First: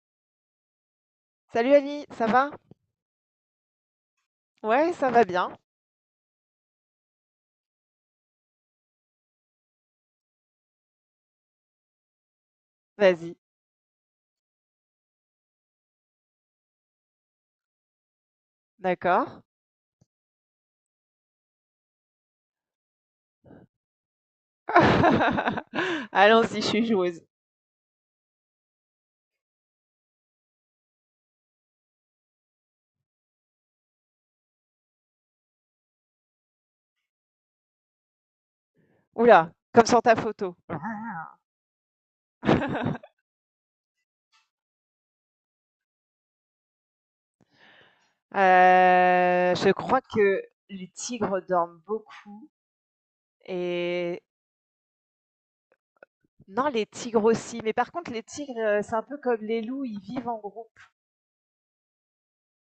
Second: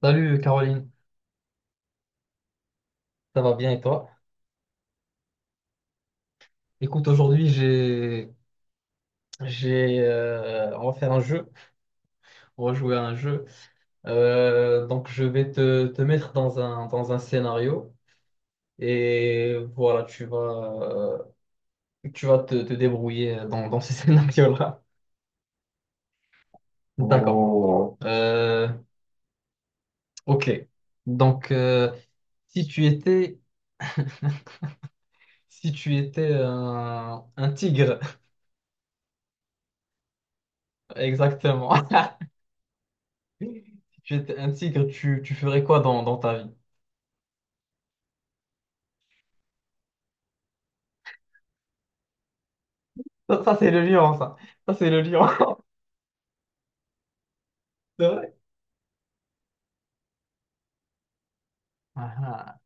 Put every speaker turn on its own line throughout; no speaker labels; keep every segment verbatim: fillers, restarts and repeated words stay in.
Salut Caroline,
Salut Ali, ça va?
ça va bien et toi?
Ouais, ça va bien.
Écoute, aujourd'hui j'ai j'ai euh, on va faire un jeu, on va jouer à un
Vas-y,
jeu. Euh, donc je vais te, te mettre dans un dans un scénario
d'accord.
et voilà, tu vas euh, tu vas te, te débrouiller dans, dans ce scénario-là.
Allons-y, je suis joueuse.
D'accord. Oh. Euh, ok. Donc euh, si tu étais si tu étais un, un tigre,
Oula, comme sur ta photo.
exactement. Si tu étais un tigre, tu, tu ferais quoi dans, dans ta vie?
Euh, je crois que les tigres dorment beaucoup
Ça, ça, c'est le lion,
et
ça. Ça, c'est le lion.
non, les tigres aussi. Mais par
C'est
contre, les
vrai.
tigres, euh, c'est un peu comme les loups, ils vivent en groupe.
Ah, ah.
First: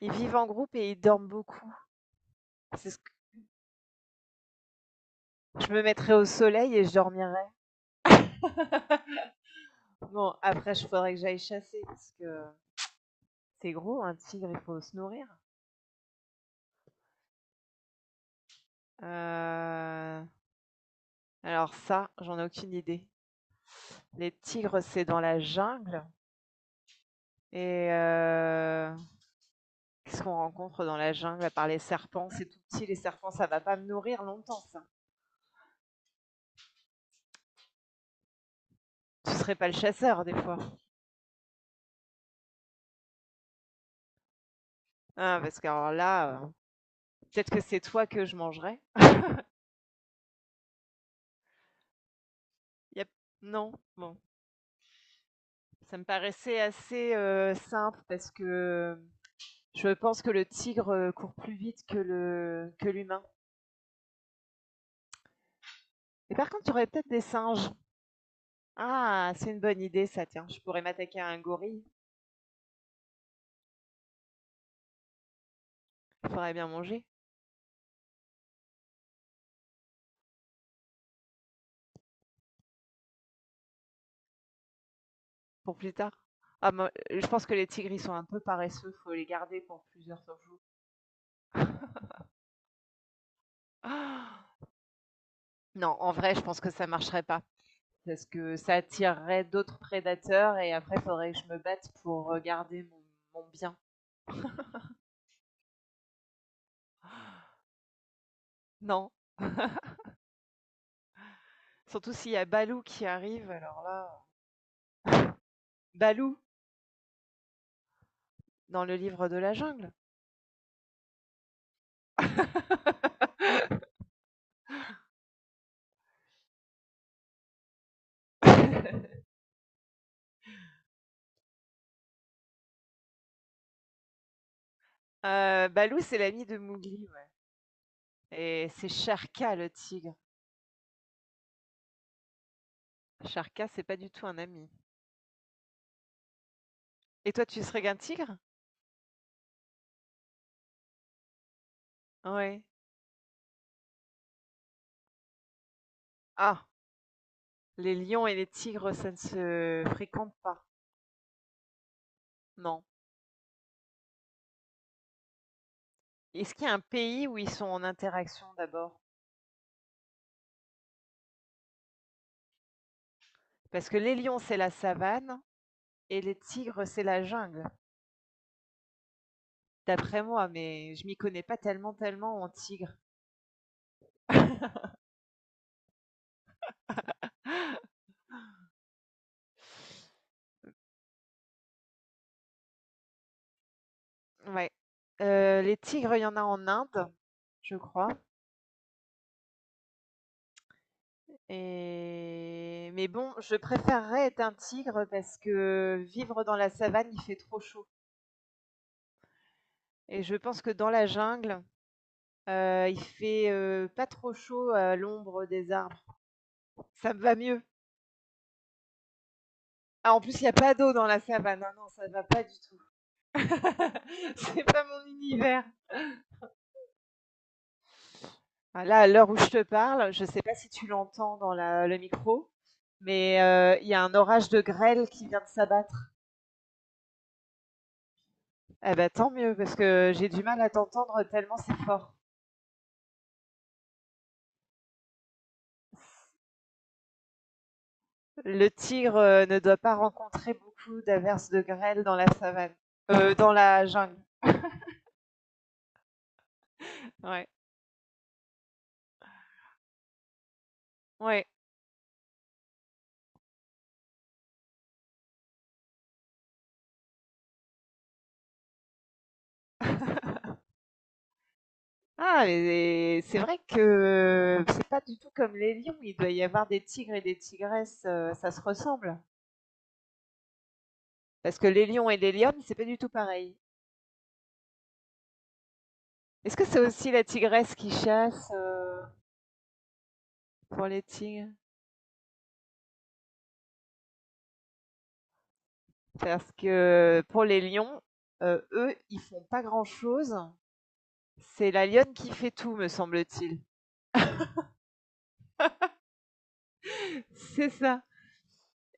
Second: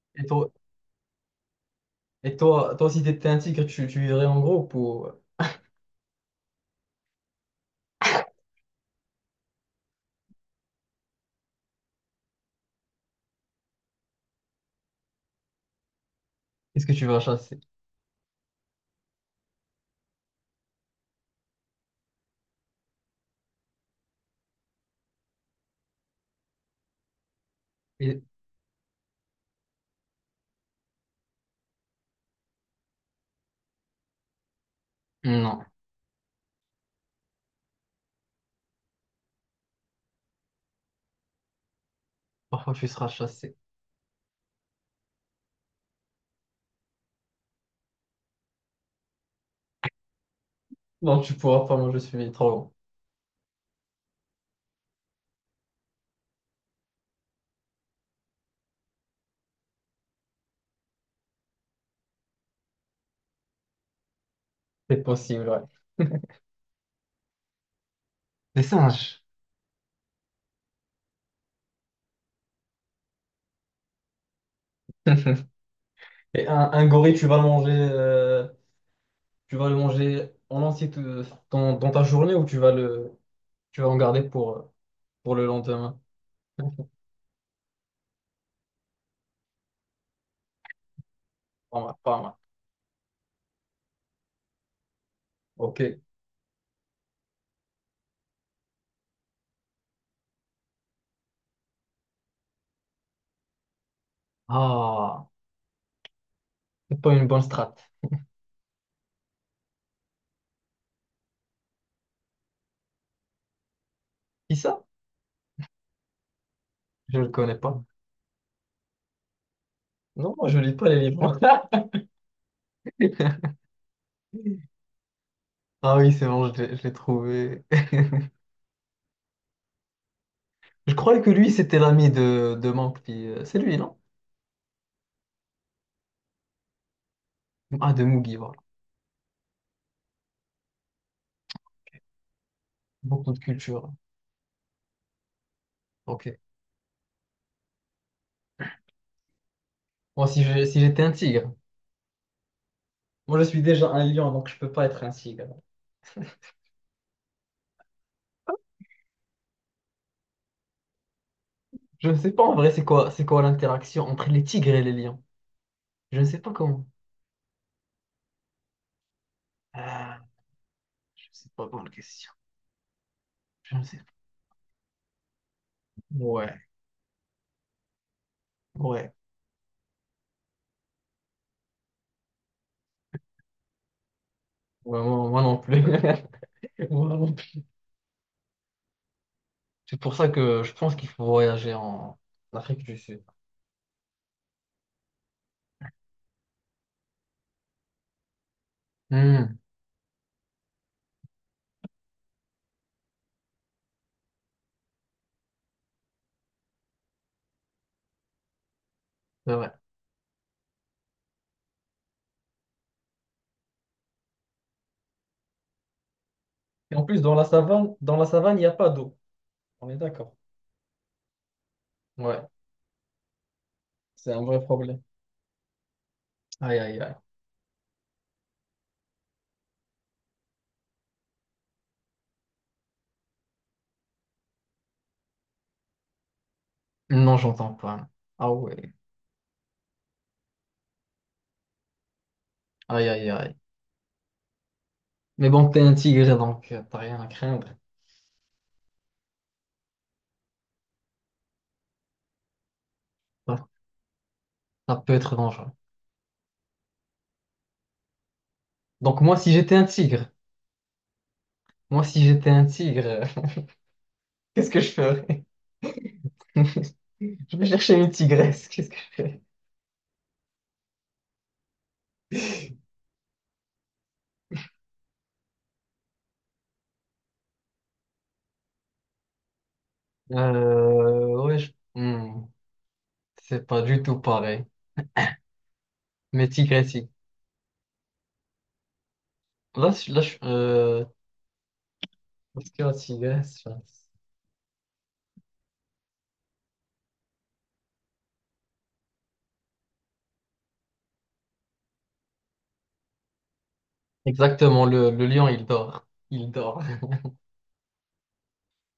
Ils
Et
vivent en
toi,
groupe et ils dorment beaucoup.
et toi, toi,
C'est ce
si
que-
t'étais un tigre, tu, tu vivrais en groupe ou
Je me mettrais au soleil et je dormirais. Bon, après, je faudrait que j'aille chasser parce que c'est gros, un tigre, il faut se nourrir.
est-ce que tu vas chasser?
Euh, Alors ça, j'en ai aucune idée. Les tigres, c'est dans la jungle. Et
Et-
heu, Qu'est-ce qu'on rencontre dans la jungle à part les serpents? C'est tout petit, les serpents, ça va pas me nourrir longtemps ça.
Non,
Tu serais pas le chasseur des fois?
parfois tu seras chassé.
Ah parce que alors là, heu, peut-être que c'est toi que je mangerais?
Non, tu pourras pas manger celui trop long.
Il non? Bon, ça me paraissait assez, heu, simple parce que euh, je pense que le tigre, euh, court plus vite que le que l'humain.
C'est possible, ouais.
Et par contre, tu aurais peut-être des singes.
Des singes.
Ah! C'est une bonne idée ça, tiens. Je pourrais m'attaquer à un gorille.
Et
Faudrait bien
un, un
manger
gorille, tu vas le manger, euh, tu vas le manger en entier tout- dans, dans ta journée ou tu vas le, tu vas en garder pour, euh, pour le
pour plus
lendemain?
tard. Ah moi, euh, je pense que les tigres, ils sont un peu paresseux, faut les garder pour plusieurs jours.
Pas mal, pas mal.
Ah
Ok.
non, en vrai, je pense que ça marcherait pas parce que ça attirerait d'autres prédateurs et après, faudrait que je me batte pour euh, garder mon, mon bien.
Ah, c'est pas une bonne strat.
Non, surtout s'il y a Balou qui arrive, alors là,
Qui ça?
Balou
Je le connais pas.
dans le livre de la jungle.
Non, moi, je lis pas les livres. Ah oui, c'est bon, je l'ai je l'ai trouvé. Je croyais que lui, c'était l'ami de, de Monk, puis, euh, c'est lui, non?
Euh, Balou, c'est l'ami de Mowgli ouais.
Ah, de Mugi, voilà.
Et c'est Sharka le tigre.
Beaucoup de
Sharka, c'est
culture.
pas du tout un ami.
Ok.
Et toi, tu serais qu'un tigre?
Moi, si je- si j'étais un tigre.
Ouais.
Moi, je suis déjà un lion, donc je peux pas être un tigre.
Ah, les lions et les tigres, ça ne se fréquente pas,
Je ne sais pas en vrai,
non.
c'est quoi, c'est quoi l'interaction entre les tigres et les lions. Je ne sais pas
Est-ce qu'il y a un
comment.
pays où ils sont en interaction d'abord?
Ah, je ne sais pas, bonne question. Je ne
Parce que
sais pas.
les lions, c'est la savane et les
Ouais,
tigres, c'est la jungle,
ouais.
d'après moi, mais je m'y connais pas tellement, tellement en tigres.
Ouais, moi, moi non plus. Moi non plus. C'est pour ça que je pense qu'il faut voyager en Afrique du Sud.
Ouais. Euh, les tigres, il y en a en Inde, je crois.
Hmm,
Et... Mais bon, je préférerais être un tigre parce que vivre dans la savane, il fait trop chaud.
c'est vrai.
Et je pense que dans la jungle, Heu, il fait, heu, pas trop chaud à l'ombre des arbres.
Et en
Ça
plus,
me
dans
va
la
mieux.
savane, dans la savane, il n'y a pas d'eau. On est
Ah, en
d'accord.
plus, il y a pas d'eau dans la savane, ah non, ça me va pas
Ouais,
du tout.
c'est un vrai
C'est pas
problème.
mon univers.
Aïe, aïe, aïe.
Ah là, à l'heure où je te parle, je ne sais pas si tu l'entends dans la le micro, mais heu, il y a un orage de grêle qui vient de s'abattre.
Non, j'entends pas. Ah ouais.
Eh ben tant mieux parce que j'ai du mal à t'entendre tellement c'est fort.
Aïe, aïe, aïe. Mais bon, t'es un tigre, donc euh, t'as rien à craindre.
Le tigre, heu, ne doit pas rencontrer beaucoup d'averses de grêle dans la savane, heu, dans
Ça,
la jungle.
ça peut être dangereux.
Ouais,
Donc moi, si j'étais un tigre,
ouais.
moi, si j'étais un tigre, euh, qu'est-ce que je ferais? Je vais chercher une tigresse. Qu'est-ce que je fais?
Ah, mais c'est vrai que c'est pas du tout comme les lions. Il doit y avoir des tigres et des tigresses, euh, ça se ressemble.
Euh, ouais,
Parce que
je-
les lions et les
hmm,
lionnes, c'est pas du tout pareil.
c'est pas du tout pareil. Mais
Est-ce que c'est
tigresse, il-
aussi la tigresse qui chasse euh,
là, je- là, je-
pour les
euh,
tigres?
parce que la tigresse,
Parce que pour les lions, euh, eux, ils font pas grand-chose. C'est la lionne qui fait tout, me semble-t-il.
exactement, le, le lion, il dort. Il dort.
C'est ça.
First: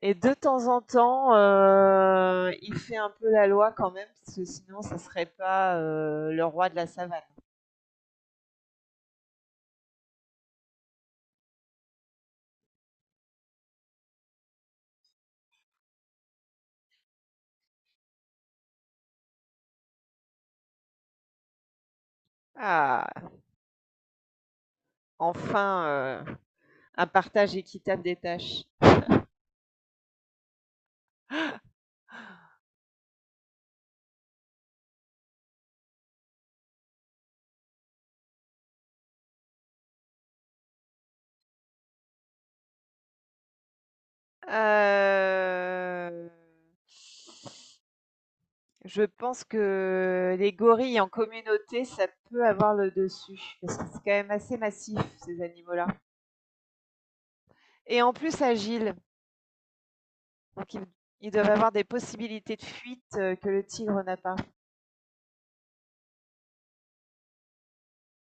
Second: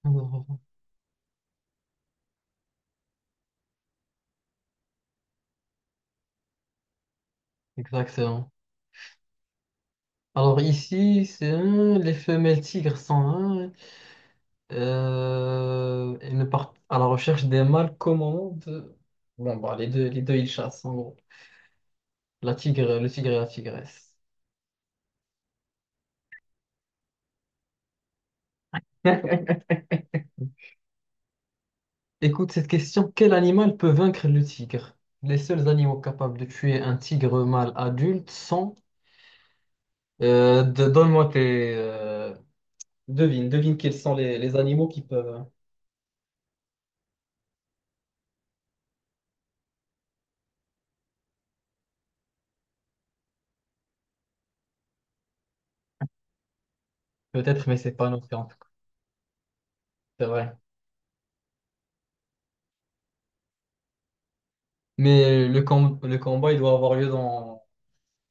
Et de temps en temps, euh, il fait un peu la loi quand même, parce que sinon, ça serait pas euh, le roi de la savane.
Exactement. Alors ici, c'est hein, les femelles tigres sont hein, euh, et ne partent à la recherche des mâles qu'au moment de... Bon, bah, les deux, les deux, ils chassent, en gros. La tigre, le
Ah,
tigre et la tigresse.
enfin euh, un partage équitable des tâches.
Écoute cette question. Quel animal peut vaincre le tigre? Les seuls animaux capables de tuer un tigre mâle adulte sont... Euh, de- donne-moi tes... euh, devine, devine quels sont les, les animaux qui peuvent...
Euh, je pense que les gorilles en communauté, ça peut avoir le dessus, parce que c'est quand même assez massif, ces animaux-là.
Peut-être, mais c'est
Et
pas
en
noté
plus
en tout cas,
agiles,
c'est vrai.
donc ils, ils doivent avoir des possibilités de fuite euh, que le tigre n'a pas.
Mais le, com- le combat, il doit avoir lieu dans,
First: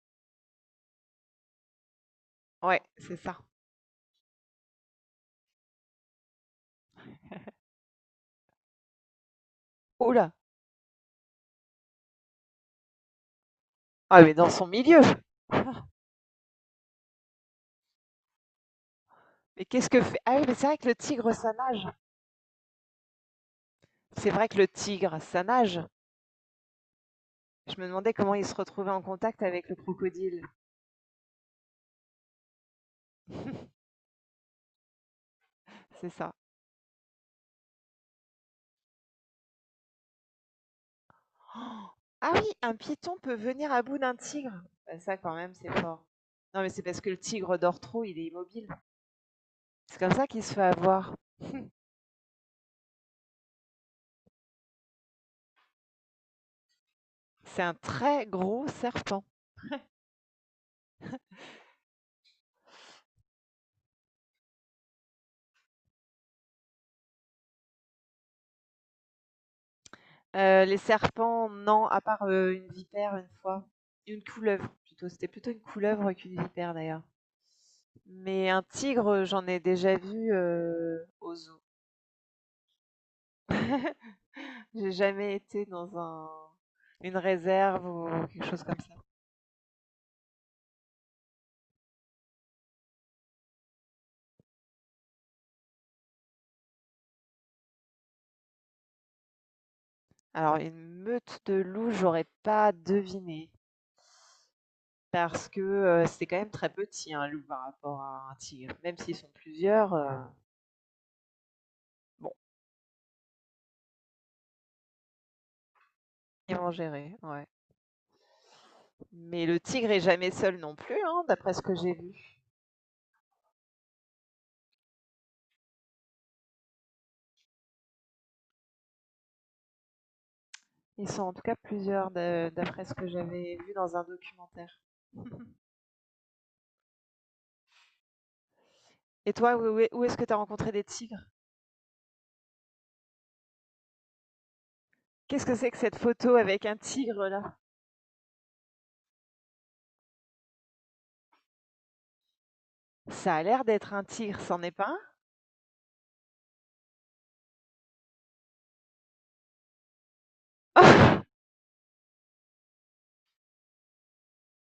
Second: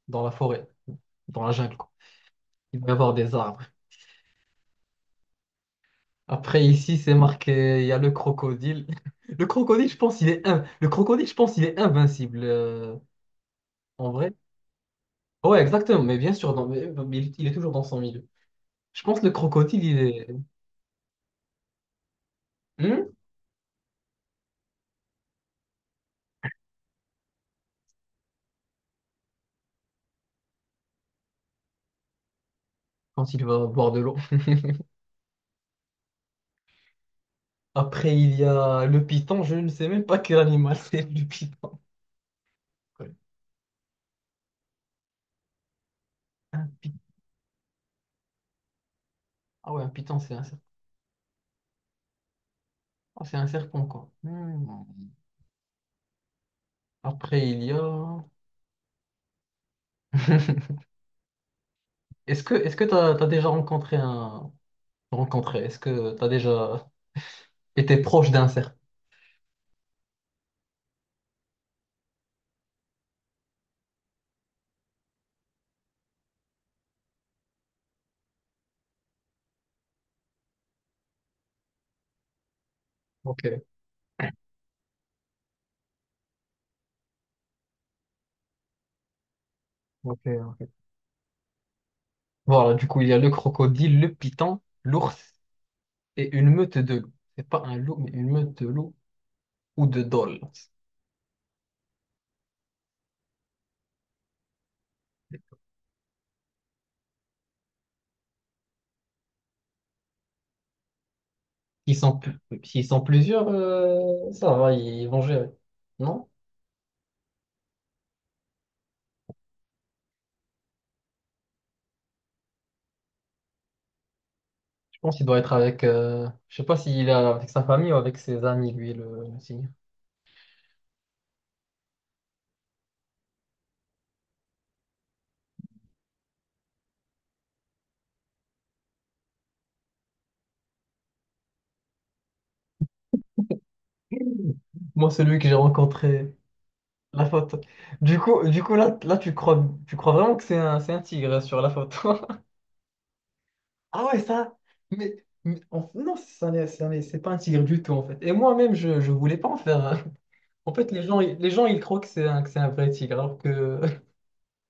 dans la forêt, dans la jungle, quoi. Il
Ouais,
doit y avoir
c'est
des
ça.
arbres. Après, ici, c'est marqué, il y a le crocodile. Le crocodile, je
Oh
pense, il
là.
est in- le crocodile, je pense, il est invincible, euh, en
Ah,
vrai.
mais dans son milieu.
Ouais,
Ah,
exactement, mais bien sûr, dans- mais- mais il, il est toujours dans son milieu. Je pense que le
mais
crocodile,
qu'est-ce
il
que fait.
est...
Ah oui, mais c'est vrai que le tigre, ça nage.
Hmm.
C'est vrai que le tigre, ça nage. Je me demandais comment il se retrouvait en contact avec le crocodile.
Quand il va boire de l'eau.
C'est ça.
Après, il y a le python, je ne sais même pas quel animal c'est, le python.
Oh ah oui, un
Ouais.
python peut venir à bout d'un tigre. Bah, ça, quand même, c'est fort. Non,
Un
mais c'est
python.
parce que le tigre dort trop, il est immobile.
Ah ouais, un
C'est comme
python,
ça
c'est
qu'il
un,
se fait avoir.
ah, c'est un serpent, quoi. Hmm. Après, il
C'est
y
un
a...
très gros serpent.
Est-ce que est-ce que t'as, t'as déjà rencontré un... Rencontré, est-ce que t'as déjà été proche d'un serpent?
Euh, les serpents, non, à part euh, une vipère une fois. Une couleuvre, plutôt. C'était plutôt une couleuvre qu'une vipère, d'ailleurs. Mais un tigre, j'en ai déjà vu euh, au zoo.
Ok,
J'ai jamais été dans un une réserve ou quelque chose comme ça.
ok, ok. Voilà, du coup, il y a le crocodile, le python, l'ours et une meute de loups. C'est pas un loup, mais une meute de loups ou de dholes.
Alors une meute de loups, j'aurais pas deviné parce que, heu, c'est quand même très petit un loup par rapport à un tigre. Même s'ils sont plusieurs, heu,
S'ils sont,
bon,
pl- s'ils sont plusieurs, euh, ça va, ils vont gérer. Non?
ils vont gérer, ouais. Mais le tigre est jamais seul non plus, hein, d'après ce que j'ai vu.
Je pense qu'il doit être avec... euh, Je sais pas s'il est avec sa famille ou avec ses amis, lui, le le signe.
Ils sont en tout cas plusieurs de d'après ce que j'avais vu dans un documentaire. Et toi, où est où est-ce que tu as rencontré des tigres?
Moi, celui
Qu'est-ce
que j'ai
que c'est que cette
rencontré...
photo avec un
La
tigre
faute.
là?
Du coup, du coup là, là tu crois, tu crois vraiment que c'est un, c'est un tigre sur la photo.
Ça a l'air d'être un
Ah ouais,
tigre,
ça.
c'en est pas
Mais, mais en- non, ça n'est- ça n'est- c'est pas un tigre du tout en fait. Et moi-même, je, je voulais pas en faire. Un. En fait, les
un?
gens, ils- les gens, ils croient que c'est un, que c'est un vrai tigre, alors que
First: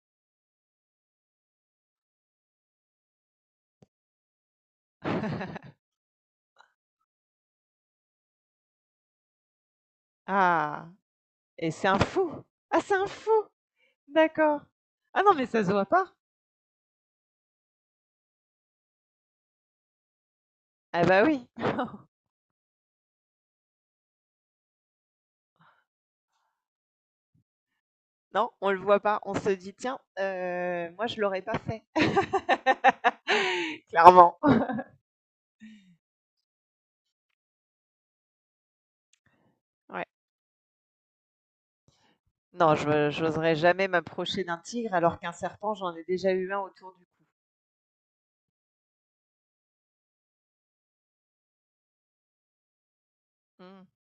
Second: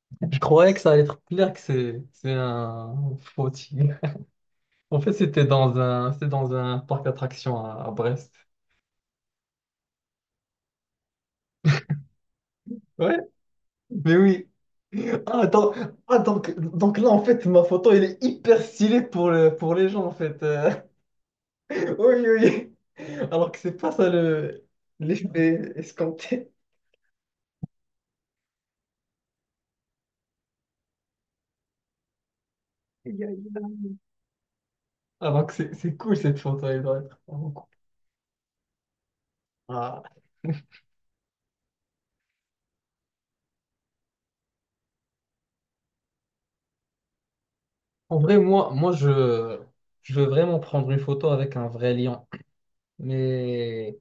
je croyais que ça allait être clair que c'est, c'est un faux tigre. En fait, c'était dans un, c'était dans un parc d'attractions à, à Brest.
Ah! Et c'est un fou! Ah, c'est un
Ouais,
fou!
mais oui.
D'accord. Ah non, mais
Ah,
ça se
donc,
voit pas.
ah, donc, donc là, en fait, ma photo, elle est hyper stylée pour le, pour les gens, en fait. euh.
Ah bah oui.
Oui, oui. Oui. Alors que c'est pas ça le l'effet escompté.
Non, on le voit pas. On se dit: «Tiens, heu, moi je l'aurais pas fait».
Aïe, aïe.
Clairement.
Alors que c'est c'est cool cette photo, elle doit être vraiment cool. Ah.
Ouais. Non, je j'oserais jamais m'approcher d'un tigre alors qu'un serpent, j'en ai déjà eu un autour du
En vrai, moi, moi je, je veux vraiment prendre une photo avec un vrai lion.
cou. Mmh.
Mais,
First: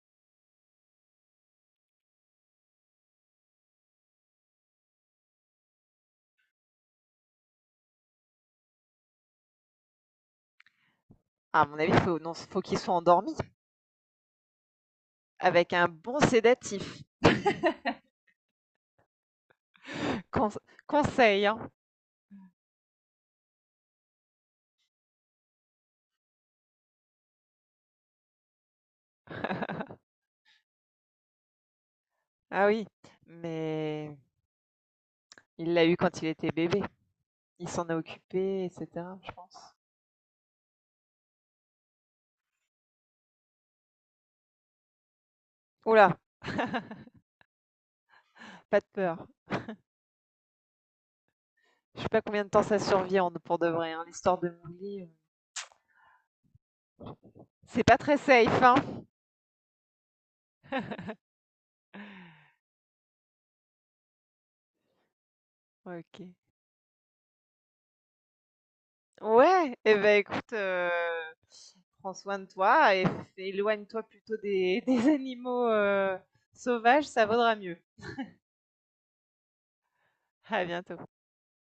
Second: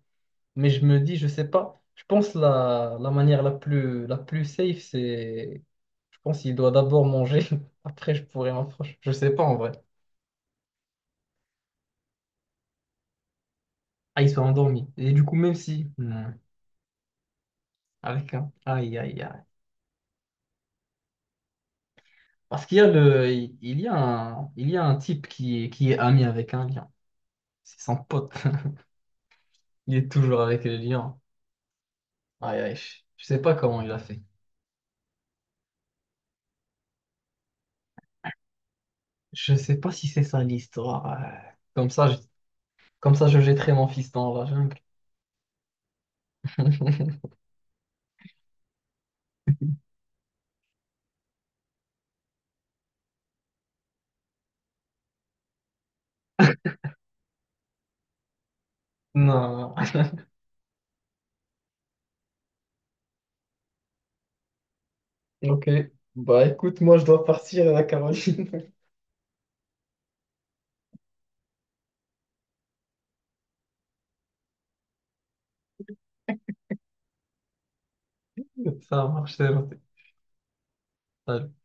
mais je me dis, je sais pas. Je pense la, la manière la plus, la plus safe, c'est. Je pense qu'il doit d'abord manger. Après, je pourrais m'approcher. Je sais pas en vrai.
À mon avis, faut non, faut qu'il soit endormi
Ah, ils sont endormis. Et du coup, même
avec un
si.
bon
Hmm.
sédatif.
Avec un. Aïe, aïe, aïe.
Conse Conseil, hein.
Parce qu'il y a le, il y a un, il y a un type qui est, qui est ami avec un lion. C'est son pote. Il est toujours avec le lion. Aïe,
Ah
aïe,
oui,
je je sais pas comment il a
mais
fait.
il l'a eu quand il était bébé. Il s'en a occupé, et cetera, je
Je
pense.
sais pas si c'est ça l'histoire. euh. Comme ça, je, comme ça, je jetterai mon fils dans la jungle.
Oula, pas de peur. Je sais pas combien de temps ça survit pour de vrai, hein. L'histoire de Mouli, euh, c'est pas très safe. Hein.
Non. Ok.
Ok.
Bah écoute, moi je dois partir à la Caroline.
Ouais, et eh ben écoute, euh, prends soin de toi et éloigne-toi plutôt des, des animaux euh, sauvages, ça vaudra mieux.
Ça marche, c'est noté.
À bientôt.
Salut.